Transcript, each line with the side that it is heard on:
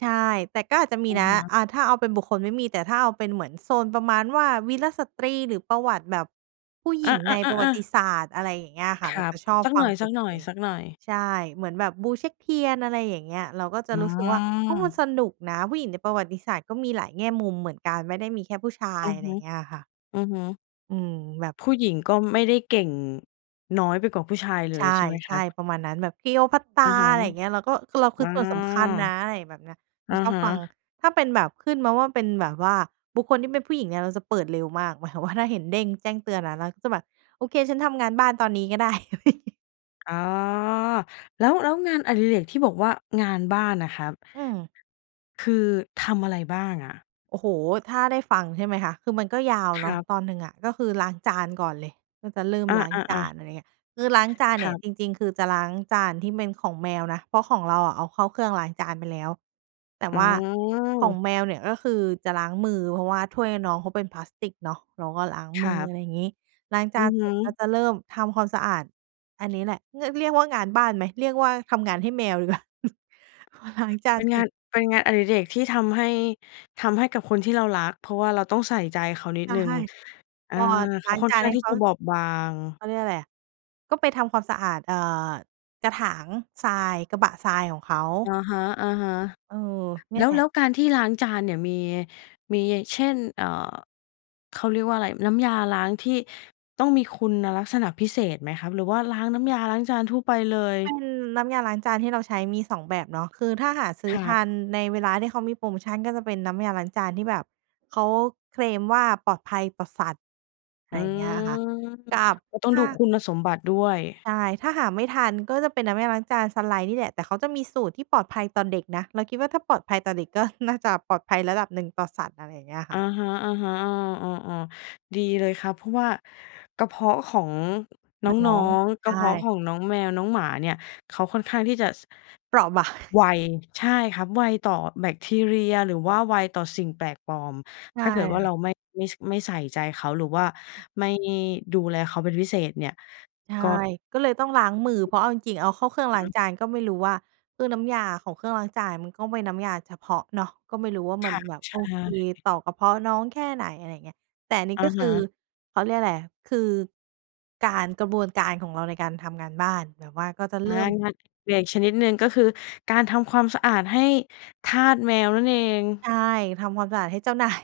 right: ใช่ แต่ก็อาจจะมี
left: อะ
right: นะ
left: ฮะ
right: อ่า ถ้าเอาเป็นบุคคลไม่มี แต่ถ้าเอาเป็นเหมือนโซนประมาณว่าวีรสตรี หรือประวัติแบบผู้หญ
left: อ
right: ิ
left: า
right: งในประวัต
left: ๆ
right: ิ
left: ๆ ๆ
right: ศาสตร์ อะไรอย่างเงี้ยค่ะ
left: ค
right: เร
left: ร
right: า
left: ั
right: จ
left: บ
right: ะชอบ
left: สัก
right: ฟ
left: ห
right: ั
left: น
right: งเป็นพิ
left: ่อ
right: เศ
left: ย
right: ษ
left: ๆ ๆ
right: ใช่ เหมือนแบบบูเช็กเทียน อะไรอย่างเงี้ย เราก็จะ
left: อื
right: รู้สึกว่า โอ้ มัน
left: ม
right: สนุกนะ ผู้หญิงในประวัติศาสตร์ก็มีหลายแง่มุมเหมือนกัน ไม่ได้มีแค่ผู้ชา
left: อ
right: ย
left: ือ
right: อะไ
left: ฮ
right: รอ
left: ึ
right: ย่างเงี้ยค่ะ
left: อือฮึ
right: อืม แบบ
left: ผู้หญิงก็ไม่ได้เก่งน้อยไปกว่าผู้ชายเล
right: ใช
left: ยใช่ไหมครั
right: ่
left: บ?
right: ๆ ประมาณนั้น แบบ
left: อ
right: Cleopatra
left: ะฮะ
right: อะไรอย่างเงี้ย เราก็ คือเราคื
left: อา
right: อส่วนสำคัญนะ อะไรแบบเนี้ย จ
left: อ
right: ะ
left: ะ
right: ชอบ
left: ฮะ
right: ฟัง ถ้าเป็นแบบขึ้นมาว่าเป็นแบบว่า บุคคลที่เป็นผู้หญิงเนี่ยเราจะเปิดเร็วมาก หมายความว่า ถ้าเห็นเด้งแจ้งเตือนนะ เราก็จะแบบ "โอเค ฉันทำงานบ้านตอนนี้ก็ได้"
left: อ๋อ แล้ว แล้วงานอดิเรกที่บอกว่า งานบ้านน่ะครับ
right: อืม
left: คือทำอะไรบ้างอะ?
right: โอ้โฮ ถ้าได้ฟัง ใช่ไหมคะ คือมันก็ยาว
left: ค
right: เนา
left: ร
right: ะ
left: ับ
right: ตอนหนึ่งอะ ก็คือล้างจานก่อนเลย ก็จะเริ่ม
left: อ
right: ล้างจ
left: า
right: า
left: ๆ ๆ
right: น อะไรอย่างเงี้ย คือล้างจานเ
left: ค
right: นี่
left: ร
right: ย
left: ับ
right: จริง ๆ คือจะล้างจานที่เป็นของแมวนะ เพราะของเราอะเอาเข้าเครื่องล้างจานไปแล้ว แต่
left: อื
right: ว่าของ
left: ม
right: แมวเนี่ย ก็คือจะล้างมือ เพราะว่าถ้วยน้องเขาเป็นพลาสติกเนาะ เราก็ล้าง
left: ค
right: มื
left: รั
right: อ อ
left: บ
right: ะไรงี้ ล้างจ
left: อื
right: าน
left: อฮ
right: เสร็จ ก็
left: ึ
right: จะเริ่มทำความสะอาด อันนี้แหละ เรียก เรียกว่างานบ้านไหม เรียกว่าทำงานให้แมวดี กว่า พอล้างจา
left: เ
right: น
left: ป็น
right: เส
left: ง
right: ร
left: า
right: ็
left: น
right: จ
left: เป็นงานอดิเรกที่ทำให้ ทำให้กับคนที่เรารัก เพราะว่าเราต้องใส่ใจเขานิ
right: ใช
left: ด
right: ่
left: หนึ่ง อ
right: พ
left: า
right: อ
left: เข
right: ล้
left: า
right: าง
left: ค่อ
right: จ
left: น
right: า
left: ข
right: น
left: ้า
right: ใ
left: ง
right: ห้
left: ที่
right: เข
left: จ
right: า
left: ะบอบบาง
right: เขาเรียกอะไรอะ ก็ไปทำความสะอาด เอ่อ กระถางทราย กระบะทรายของเขา
left: อะฮะ
right: เออ เน
left: ๆ
right: ี
left: แ
right: ่
left: ล
right: ย
left: ้
right: แ
left: ว
right: หล
left: แ
right: ะ
left: ล้วการที่ล้างจานเนี่ยมี มี เช่น เอ่อ เขาเรียกว่าไร น้ำยาล้างที่ต้องมีคุณลักษณะพิเศษไหมครับ หรือว่าล้างน้ำยาล้างจานทั่วไปเลย?
right: เป็นน้ำยาล้างจานที่เราใช้มี 2 แบบเนาะ คือถ้าหาซื้
left: ค
right: อ
left: ร
right: ท
left: ับ
right: ันในเวลาที่เขามีโพรโมชัน ก็จะเป็นน้ำยาล้างจานที่แบบเขาเคลมว่าปลอดภัยต่อสัตว์ ไ
left: อ
right: ร
left: ื
right: อย่างเงี้ยอะค่ะ
left: ม
right: กับ
left: อ ต้อ
right: ถ
left: ง
right: ้
left: ดู
right: า
left: คุณสมบัติด้วย
right: ใช่ ถ้าหาไม่ทันก็จะเป็นน้ำยาล้างจานซันไลต์นี่แหละ แต่เขาจะมีสูตรที่ปลอดภัยต่อเด็กนะ เราคิดว่าถ้าปลอดภัยต่อเด็ก ก็น่าจะปลอดภัยระดับหนึ่งต่อสัตว์ อะไรอย่างเงี้ยค
left: อ
right: ่
left: ะ
right: ะ
left: ฮะ ๆ อ้อ ๆ ๆ ดีเลยครับ เพราะว่ากระเพาะของน
right: น้อ
left: ้อ
right: ง
left: ง ๆ ก
right: ใช
left: ระเพาะ
right: ่
left: ของน้องแมวน้องหมาเนี่ย เขาค่อนข้างที่จะ ส
right: เปราะ บาง
left: ไว ใช่ครับ ไวต่อแบคทีเรีย หรือว่าไวต่อสิ่งแปลกปลอม
right: ใช
left: ถ
right: ่
left: ้าเกิดว่
right: ค
left: า
right: ่ะ
left: เราไม่ ไม่ ช ไม่ใส่ใจเขา หรือว่าไม่ดูแลเขาเป็นพิเศษเนี่ย
right: ใช่
left: ก็
right: ก็เลยต้องล้างมือ เพราะเอาจริง ๆ เอาเข้าเครื่อง
left: อื
right: ล้
left: อ
right: า
left: ฮ
right: ง
left: ึ
right: จานก็ไม่รู้ว่า คือน้ำยาของเครื่องล้างจานมันก็เป็นน้ำยาเฉพาะเนาะ ก็ไม่รู้ว่า
left: ค
right: มัน
left: ่ะ
right: แบบ
left: ใช
right: โอ
left: ่
right: เคต่อกระเพาะน้องแค่ไหน อะไรอย่างเงี้ย แต่อันนี้
left: อะ
right: ก็ค
left: ฮ
right: ือ
left: ะ
right: เขาเรียกว่าไร คือ การ กระบวนการของเราในการทำงานบ้าน แบบว่าก็จะเ
left: อ
right: ริ
left: า
right: ่ม
left: งานอดิเรกชนิดหนึ่ง ก็คือการทำความสะอาดให้ทาสแมวนั่นเอง
right: ใช่ ทำความสะอาดให้เจ้า นาย